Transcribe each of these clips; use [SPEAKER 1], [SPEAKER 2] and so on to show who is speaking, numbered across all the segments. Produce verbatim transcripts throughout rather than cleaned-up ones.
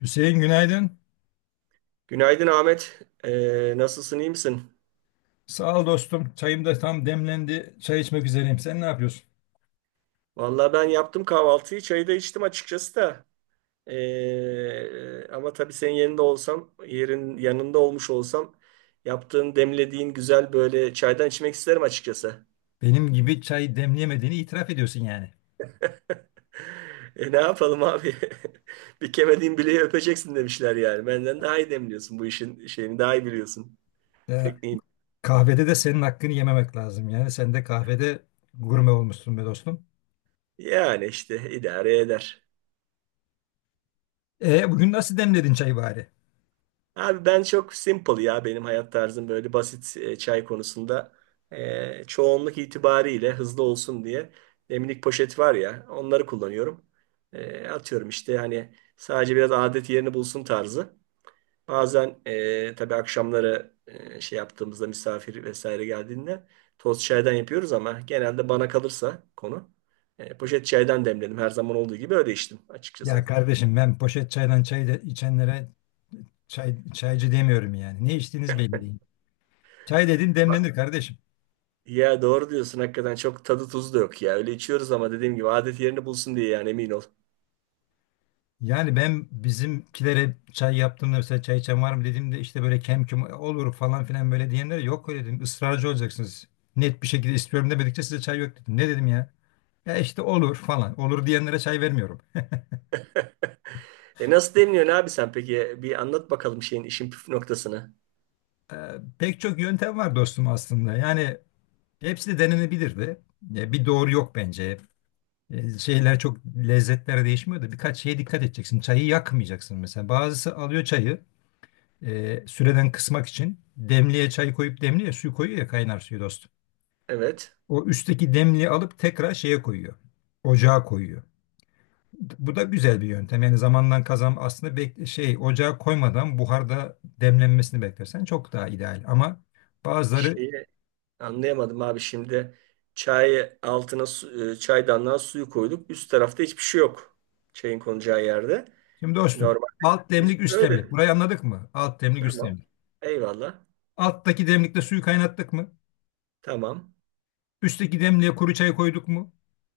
[SPEAKER 1] Hüseyin, günaydın.
[SPEAKER 2] Günaydın Ahmet. Ee, nasılsın, iyi misin?
[SPEAKER 1] Sağ ol dostum. Çayım da tam demlendi. Çay içmek üzereyim. Sen ne yapıyorsun?
[SPEAKER 2] Vallahi ben yaptım kahvaltıyı, çayı da içtim açıkçası da. Ee, ama tabii senin yerinde olsam, yerin yanında olmuş olsam, yaptığın, demlediğin güzel böyle çaydan içmek isterim açıkçası.
[SPEAKER 1] Benim gibi çay demleyemediğini itiraf ediyorsun yani.
[SPEAKER 2] E, ne yapalım abi? Bir kemediğin bileği öpeceksin demişler yani. Benden daha iyi demliyorsun bu işin şeyini, daha iyi biliyorsun
[SPEAKER 1] Ya,
[SPEAKER 2] tekniğini.
[SPEAKER 1] kahvede de senin hakkını yememek lazım. Yani sen de kahvede gurme olmuşsun be dostum.
[SPEAKER 2] Yani işte idare eder.
[SPEAKER 1] E, bugün nasıl demledin çayı bari?
[SPEAKER 2] Abi ben çok simple ya, benim hayat tarzım böyle basit e, çay konusunda. E, çoğunluk itibariyle hızlı olsun diye demlik poşet var ya, onları kullanıyorum. E, atıyorum işte, hani sadece biraz adet yerini bulsun tarzı. Bazen e, tabii akşamları e, şey yaptığımızda, misafir vesaire geldiğinde toz çaydan yapıyoruz, ama genelde bana kalırsa konu e, poşet çaydan demledim, her zaman olduğu gibi öyle içtim
[SPEAKER 1] Ya
[SPEAKER 2] açıkçası.
[SPEAKER 1] kardeşim, ben poşet çaydan çay de içenlere çay, çaycı demiyorum yani. Ne içtiğiniz belli değil. Çay dedin, demlenir kardeşim.
[SPEAKER 2] Ya doğru diyorsun, hakikaten çok tadı tuzu da yok ya. Öyle içiyoruz ama dediğim gibi adet yerini bulsun diye yani, emin ol.
[SPEAKER 1] Yani ben bizimkilere çay yaptığımda mesela çay içen var mı dediğimde işte böyle kem küm olur falan filan böyle diyenlere yok öyle dedim. Israrcı olacaksınız. Net bir şekilde istiyorum demedikçe size çay yok dedim. Ne dedim ya? Ya işte olur falan. Olur diyenlere çay vermiyorum.
[SPEAKER 2] E, nasıl demliyorsun abi sen peki? Bir anlat bakalım şeyin, işin püf noktasını.
[SPEAKER 1] Ee, pek çok yöntem var dostum aslında. Yani hepsi de denenebilirdi. Ya bir doğru yok bence. Ee, şeyler çok, lezzetler değişmiyor da birkaç şeye dikkat edeceksin. Çayı yakmayacaksın mesela. Bazısı alıyor çayı. e, süreden kısmak için demliğe çay koyup demliğe su koyuyor ya, kaynar suyu dostum.
[SPEAKER 2] Evet.
[SPEAKER 1] O üstteki demliği alıp tekrar şeye koyuyor. Ocağa koyuyor. Bu da güzel bir yöntem. Yani zamandan kazan aslında, bek şey ocağa koymadan buharda demlenmesini beklersen çok daha ideal. Ama bazıları.
[SPEAKER 2] Şeyi anlayamadım abi şimdi. Çayı altına su, e, çaydanlığa suyu koyduk. Üst tarafta hiçbir şey yok. Çayın konacağı yerde.
[SPEAKER 1] Şimdi dostum,
[SPEAKER 2] Normal.
[SPEAKER 1] alt
[SPEAKER 2] Biz
[SPEAKER 1] demlik üst demlik.
[SPEAKER 2] öyle.
[SPEAKER 1] Burayı anladık mı? Alt demlik, üst
[SPEAKER 2] Tamam.
[SPEAKER 1] demlik.
[SPEAKER 2] Eyvallah.
[SPEAKER 1] Alttaki demlikte suyu kaynattık mı?
[SPEAKER 2] Tamam.
[SPEAKER 1] Üstteki demliğe kuru çay koyduk mu?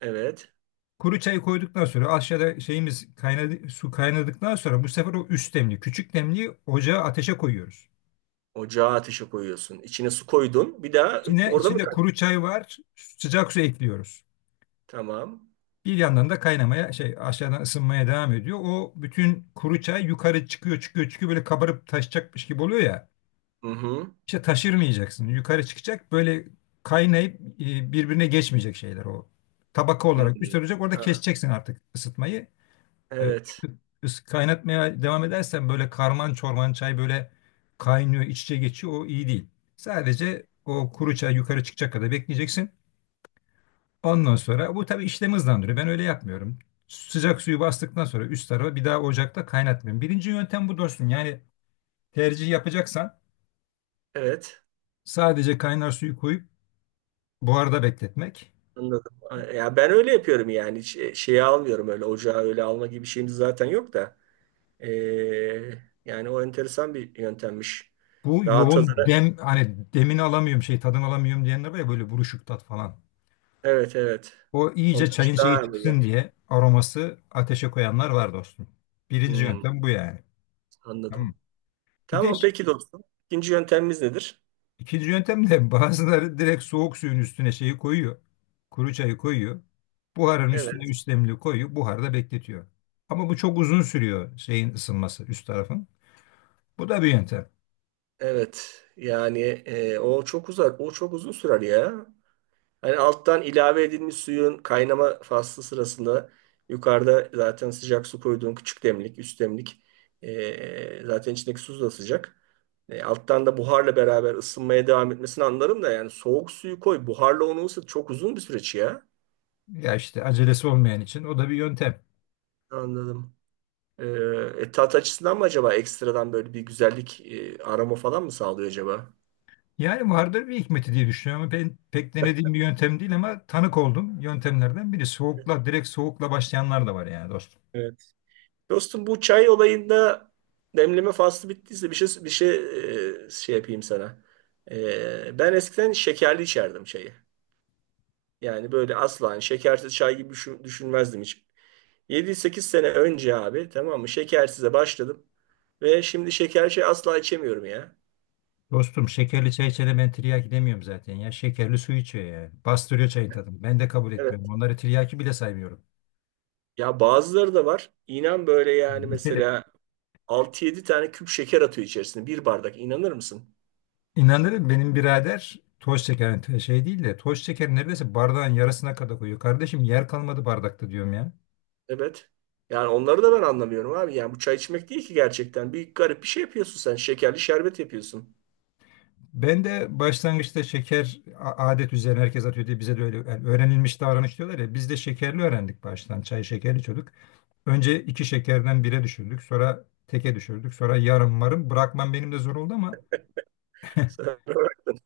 [SPEAKER 2] Evet.
[SPEAKER 1] Kuru çayı koyduktan sonra aşağıda şeyimiz kaynadı, su kaynadıktan sonra bu sefer o üst demli, küçük demliği ocağa, ateşe koyuyoruz.
[SPEAKER 2] Ocağa ateşe koyuyorsun. İçine su koydun. Bir daha e,
[SPEAKER 1] İçine,
[SPEAKER 2] orada mı
[SPEAKER 1] içinde
[SPEAKER 2] kal?
[SPEAKER 1] kuru çay var, sıcak su ekliyoruz.
[SPEAKER 2] Tamam.
[SPEAKER 1] Bir yandan da kaynamaya şey, aşağıdan ısınmaya devam ediyor. O bütün kuru çay yukarı çıkıyor, çıkıyor, çıkıyor, böyle kabarıp taşacakmış gibi oluyor ya.
[SPEAKER 2] Hı hı.
[SPEAKER 1] İşte taşırmayacaksın. Yukarı çıkacak böyle kaynayıp e, birbirine geçmeyecek şeyler o. Tabaka
[SPEAKER 2] Hı
[SPEAKER 1] olarak
[SPEAKER 2] hı.
[SPEAKER 1] üstte olacak, orada
[SPEAKER 2] Ha,
[SPEAKER 1] keseceksin artık ısıtmayı. E,
[SPEAKER 2] evet.
[SPEAKER 1] Çünkü ıs- kaynatmaya devam edersen böyle karman çorman çay böyle kaynıyor, iç içe geçiyor. O iyi değil. Sadece o kuru çay yukarı çıkacak kadar bekleyeceksin. Ondan sonra bu tabii işlemi hızlandırıyor. Ben öyle yapmıyorum. Sıcak suyu bastıktan sonra üst tarafa bir daha ocakta kaynatmıyorum. Birinci yöntem bu dostum. Yani tercih yapacaksan
[SPEAKER 2] Evet.
[SPEAKER 1] sadece kaynar suyu koyup buharda bekletmek.
[SPEAKER 2] Anladım. Ya ben öyle yapıyorum yani. Hiç e, şeyi almıyorum öyle. Ocağa öyle alma gibi şeyimiz zaten yok da. Ee, yani o enteresan bir yöntemmiş.
[SPEAKER 1] Bu
[SPEAKER 2] Daha tadını.
[SPEAKER 1] yoğun dem, hani demini alamıyorum, şey, tadını alamıyorum diyenler var ya, böyle buruşuk tat falan.
[SPEAKER 2] Evet, evet.
[SPEAKER 1] O
[SPEAKER 2] Onun
[SPEAKER 1] iyice
[SPEAKER 2] için
[SPEAKER 1] çayın şeyi
[SPEAKER 2] daha
[SPEAKER 1] çıksın
[SPEAKER 2] iyi.
[SPEAKER 1] diye, aroması, ateşe koyanlar var dostum. Birinci
[SPEAKER 2] Hmm,
[SPEAKER 1] yöntem bu yani. Tamam.
[SPEAKER 2] anladım.
[SPEAKER 1] Bir de
[SPEAKER 2] Tamam
[SPEAKER 1] ş-
[SPEAKER 2] peki dostum. İkinci yöntemimiz nedir?
[SPEAKER 1] ikinci yöntem de bazıları direkt soğuk suyun üstüne şeyi koyuyor. Kuru çayı koyuyor. Buharın üstüne
[SPEAKER 2] Evet.
[SPEAKER 1] üç demli koyuyor. Buharda bekletiyor. Ama bu çok uzun sürüyor, şeyin ısınması, üst tarafın. Bu da bir yöntem.
[SPEAKER 2] Evet yani e, o çok uzak o çok uzun sürer ya. Hani alttan ilave edilmiş suyun kaynama faslı sırasında, yukarıda zaten sıcak su koyduğun küçük demlik, üst demlik e, zaten içindeki su da sıcak. E, alttan da buharla beraber ısınmaya devam etmesini anlarım da, yani soğuk suyu koy, buharla onu ısıt, çok uzun bir süreç ya.
[SPEAKER 1] Ya işte acelesi olmayan için o da bir yöntem.
[SPEAKER 2] Anladım. E, e, tat açısından mı acaba ekstradan böyle bir güzellik, e, aroma falan mı sağlıyor acaba?
[SPEAKER 1] Yani vardır bir hikmeti diye düşünüyorum. Ben pek denediğim bir yöntem değil ama tanık oldum yöntemlerden biri. Soğukla, direkt soğukla başlayanlar da var yani dostum.
[SPEAKER 2] Dostum, bu çay olayında demleme faslı bittiyse bir şey, bir şey e, şey yapayım sana. E, ben eskiden şekerli içerdim çayı. Yani böyle asla, hani şekersiz çay gibi düşün- düşünmezdim hiç. Yedi sekiz sene önce abi, tamam mı, şekersize başladım ve şimdi şekerli çay asla içemiyorum ya.
[SPEAKER 1] Dostum, şekerli çay içene ben tiryaki demiyorum zaten ya. Şekerli su içiyor yani. Bastırıyor çayın tadını. Ben de kabul
[SPEAKER 2] Evet.
[SPEAKER 1] etmiyorum. Onları tiryaki bile saymıyorum.
[SPEAKER 2] Ya bazıları da var. İnan böyle yani, mesela altı yedi tane küp şeker atıyor içerisine bir bardak, inanır mısın?
[SPEAKER 1] İnanırım, benim birader toz şeker, şey değil de, toz şeker neredeyse bardağın yarısına kadar koyuyor. Kardeşim, yer kalmadı bardakta diyorum ya.
[SPEAKER 2] Evet. Yani onları da ben anlamıyorum abi. Yani bu çay içmek değil ki gerçekten. Bir garip bir şey yapıyorsun sen. Şekerli şerbet yapıyorsun.
[SPEAKER 1] Ben de başlangıçta şeker a- adet üzerine herkes atıyor diye bize de öyle, yani öğrenilmiş davranış diyorlar ya, biz de şekerli öğrendik, baştan çay şekerli içiyorduk. Önce iki şekerden bire düşürdük, sonra teke düşürdük, sonra yarım marım, bırakmam benim de zor oldu ama
[SPEAKER 2] Sen bıraktın.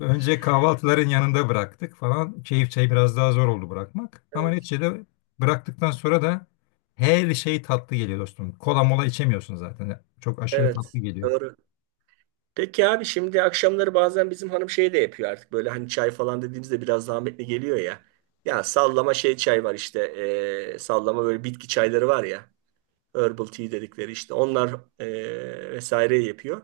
[SPEAKER 1] önce kahvaltıların yanında bıraktık falan, keyif çayı biraz daha zor oldu bırakmak ama
[SPEAKER 2] Evet.
[SPEAKER 1] neticede bıraktıktan sonra da her şey tatlı geliyor dostum, kola mola içemiyorsun zaten, çok aşırı tatlı
[SPEAKER 2] Evet.
[SPEAKER 1] geliyor.
[SPEAKER 2] Doğru. Peki abi, şimdi akşamları bazen bizim hanım şey de yapıyor artık. Böyle hani çay falan dediğimizde biraz zahmetli geliyor ya. Ya sallama şey çay var işte. eee, sallama böyle bitki çayları var ya. Herbal tea dedikleri işte onlar e, vesaire yapıyor.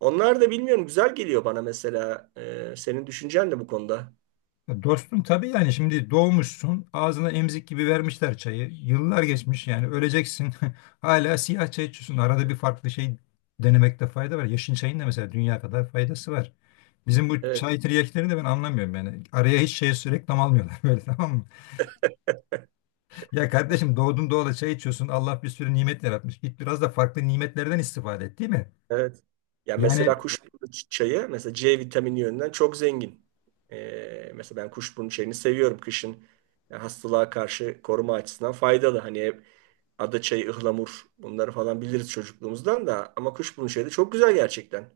[SPEAKER 2] Onlar da, bilmiyorum, güzel geliyor bana mesela. E, senin düşüncen de bu konuda.
[SPEAKER 1] Ya dostum, tabii yani, şimdi doğmuşsun, ağzına emzik gibi vermişler çayı. Yıllar geçmiş yani, öleceksin. Hala siyah çay içiyorsun. Arada bir farklı şey denemekte fayda var. Yeşil çayın da mesela dünya kadar faydası var. Bizim bu
[SPEAKER 2] Evet,
[SPEAKER 1] çay tiryakları de ben anlamıyorum yani. Araya hiç şey, reklam almıyorlar böyle, tamam mı? Ya kardeşim, doğdun doğalı çay içiyorsun. Allah bir sürü nimet yaratmış. Git biraz da farklı nimetlerden istifade et, değil mi?
[SPEAKER 2] evet. Ya
[SPEAKER 1] Yani
[SPEAKER 2] mesela kuşburnu çayı mesela ce vitamini yönünden çok zengin. E, mesela ben kuşburnu çayını seviyorum kışın. Ya hastalığa karşı koruma açısından faydalı. Hani hep ada çayı, ıhlamur, bunları falan biliriz çocukluğumuzdan da, ama kuşburnu çayı da çok güzel gerçekten.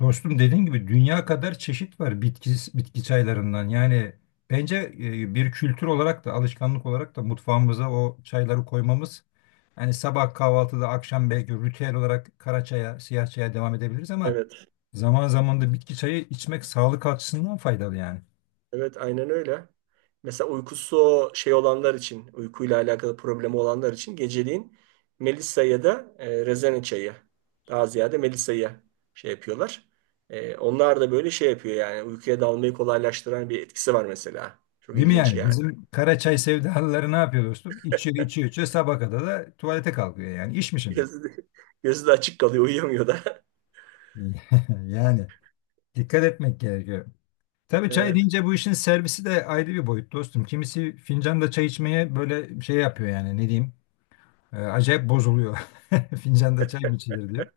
[SPEAKER 1] dostum, dediğin gibi dünya kadar çeşit var, bitki, bitki çaylarından. Yani bence e, bir kültür olarak da, alışkanlık olarak da mutfağımıza o çayları koymamız, hani sabah kahvaltıda, akşam belki ritüel olarak kara çaya, siyah çaya devam edebiliriz ama
[SPEAKER 2] Evet.
[SPEAKER 1] zaman zaman da bitki çayı içmek sağlık açısından faydalı yani.
[SPEAKER 2] Evet aynen öyle. Mesela uykusu şey olanlar için, uykuyla alakalı problemi olanlar için geceliğin Melisa ya da e, rezene çayı. Daha ziyade Melisa'yı şey yapıyorlar. E, onlar da böyle şey yapıyor yani, uykuya dalmayı kolaylaştıran bir etkisi var mesela. Çok
[SPEAKER 1] Değil mi
[SPEAKER 2] ilginç
[SPEAKER 1] yani?
[SPEAKER 2] yani.
[SPEAKER 1] Bizim kara çay sevdalıları ne yapıyor dostum? İçiyor, içiyor, içiyor. Sabaha kadar da tuvalete kalkıyor yani. İş mi şimdi?
[SPEAKER 2] Gözü de, gözü de açık kalıyor, uyuyamıyor da.
[SPEAKER 1] Yani dikkat etmek gerekiyor. Tabii çay
[SPEAKER 2] Evet,
[SPEAKER 1] deyince bu işin servisi de ayrı bir boyut dostum. Kimisi fincanda çay içmeye böyle şey yapıyor, yani ne diyeyim. e, acayip bozuluyor. Fincanda çay mı içilir diyor.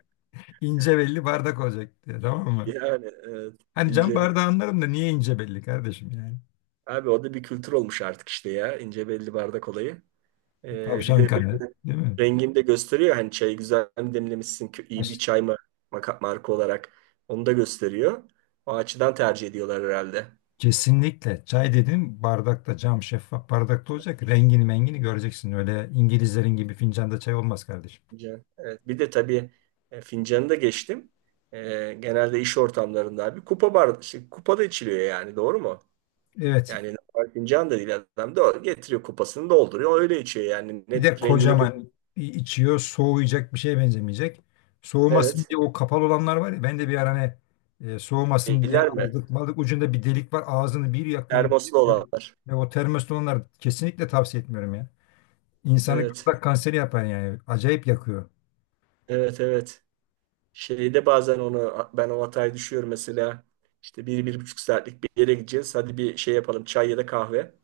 [SPEAKER 1] İnce belli bardak olacak diyor, tamam mı?
[SPEAKER 2] yani evet,
[SPEAKER 1] Hani cam
[SPEAKER 2] ince.
[SPEAKER 1] bardağı anlarım da niye ince belli kardeşim yani.
[SPEAKER 2] Abi o da bir kültür olmuş artık işte ya, ince belli bardak olayı.
[SPEAKER 1] E,
[SPEAKER 2] E, bir
[SPEAKER 1] tavşan
[SPEAKER 2] de
[SPEAKER 1] kanı değil mi?
[SPEAKER 2] rengini de gösteriyor. Hani çayı güzel mi demlemişsin, kö- iyi bir
[SPEAKER 1] Aş-
[SPEAKER 2] çay mı, maka- marka olarak onu da gösteriyor. O açıdan tercih ediyorlar herhalde.
[SPEAKER 1] Kesinlikle çay dedim, bardakta, cam şeffaf bardakta olacak. Rengini mengini göreceksin, öyle İngilizlerin gibi fincanda çay olmaz kardeşim.
[SPEAKER 2] Fincan. Evet. Bir de tabii e, fincanı da geçtim. E, genelde iş ortamlarında abi kupa bar, şey, kupada içiliyor yani, doğru mu?
[SPEAKER 1] Evet.
[SPEAKER 2] Yani normal fincan da değil, adam da getiriyor kupasını dolduruyor, öyle içiyor yani,
[SPEAKER 1] Bir de
[SPEAKER 2] net rengini gö-
[SPEAKER 1] kocaman içiyor. Soğuyacak bir şeye benzemeyecek. Soğumasın
[SPEAKER 2] Evet.
[SPEAKER 1] diye o kapalı olanlar var ya. Ben de bir ara hani, e, soğumasın diye
[SPEAKER 2] Şeyler mi?
[SPEAKER 1] aldık. Malık ucunda bir delik var. Ağzını bir yakıyor. Bir
[SPEAKER 2] Termoslu
[SPEAKER 1] yakıyor.
[SPEAKER 2] olanlar.
[SPEAKER 1] Ve o termos olanlar, kesinlikle tavsiye etmiyorum ya. İnsanı
[SPEAKER 2] Evet.
[SPEAKER 1] gırtlak kanseri yapar yani. Acayip yakıyor.
[SPEAKER 2] Evet, evet. Şeyde bazen onu ben, o hataya düşüyorum mesela. İşte bir, bir buçuk saatlik bir yere gideceğiz. Hadi bir şey yapalım, çay ya da kahve.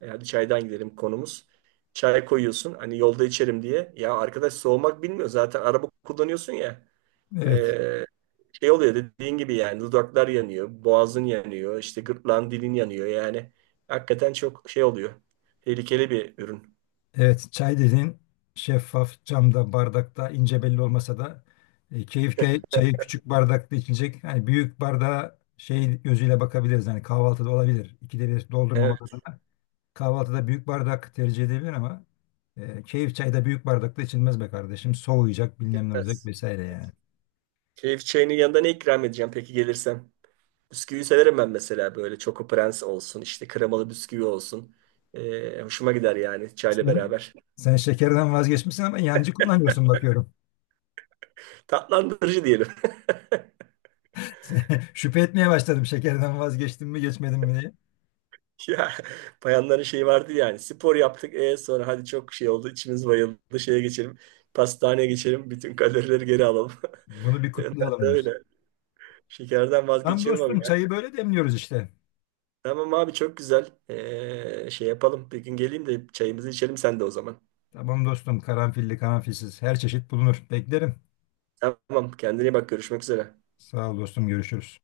[SPEAKER 2] E, hadi çaydan gidelim konumuz. Çay koyuyorsun hani yolda içerim diye. Ya arkadaş, soğumak bilmiyor, zaten araba kullanıyorsun ya.
[SPEAKER 1] Evet.
[SPEAKER 2] E, şey oluyor dediğin gibi yani, dudaklar yanıyor, boğazın yanıyor, işte gırtlağın, dilin yanıyor yani. Hakikaten çok şey oluyor. Tehlikeli bir ürün.
[SPEAKER 1] Evet, çay dedin şeffaf camda, bardakta, ince belli olmasa da e, keyif ke- çayı
[SPEAKER 2] Evet.
[SPEAKER 1] küçük bardakta içilecek. Hani büyük bardağa şey gözüyle bakabiliriz. Hani kahvaltıda olabilir. İkide bir doldurmamak
[SPEAKER 2] Evet.
[SPEAKER 1] adına. Kahvaltıda büyük bardak tercih edilebilir ama e, keyif çayda büyük bardakta içilmez be kardeşim. Soğuyacak, bilmem ne olacak vesaire yani.
[SPEAKER 2] Keyif çayının yanında ne ikram edeceğim peki gelirsem? Bisküvi severim ben mesela, böyle Choco Prens olsun, işte kremalı bisküvi olsun. Ee, hoşuma gider yani çayla
[SPEAKER 1] Sen,
[SPEAKER 2] beraber.
[SPEAKER 1] sen şekerden vazgeçmişsin ama yancı kullanıyorsun bakıyorum.
[SPEAKER 2] Tatlandırıcı diyelim.
[SPEAKER 1] Şüphe etmeye başladım, şekerden vazgeçtim mi geçmedim mi diye.
[SPEAKER 2] Ya bayanların şeyi vardı yani, spor yaptık, e sonra hadi çok şey oldu, içimiz bayıldı, şeye geçelim, pastaneye geçelim, bütün kalorileri geri alalım.
[SPEAKER 1] Bunu bir
[SPEAKER 2] Ben
[SPEAKER 1] kutlayalım.
[SPEAKER 2] de öyle şekerden
[SPEAKER 1] Tamam
[SPEAKER 2] vazgeçiyorum abi
[SPEAKER 1] dostum,
[SPEAKER 2] ya.
[SPEAKER 1] çayı böyle demliyoruz işte.
[SPEAKER 2] Tamam abi, çok güzel. Ee, şey yapalım, bir gün geleyim de çayımızı içelim sen de o zaman.
[SPEAKER 1] Tamam dostum, karanfilli karanfilsiz her çeşit bulunur. Beklerim.
[SPEAKER 2] Tamam, kendine iyi bak, görüşmek üzere.
[SPEAKER 1] Sağ ol dostum, görüşürüz.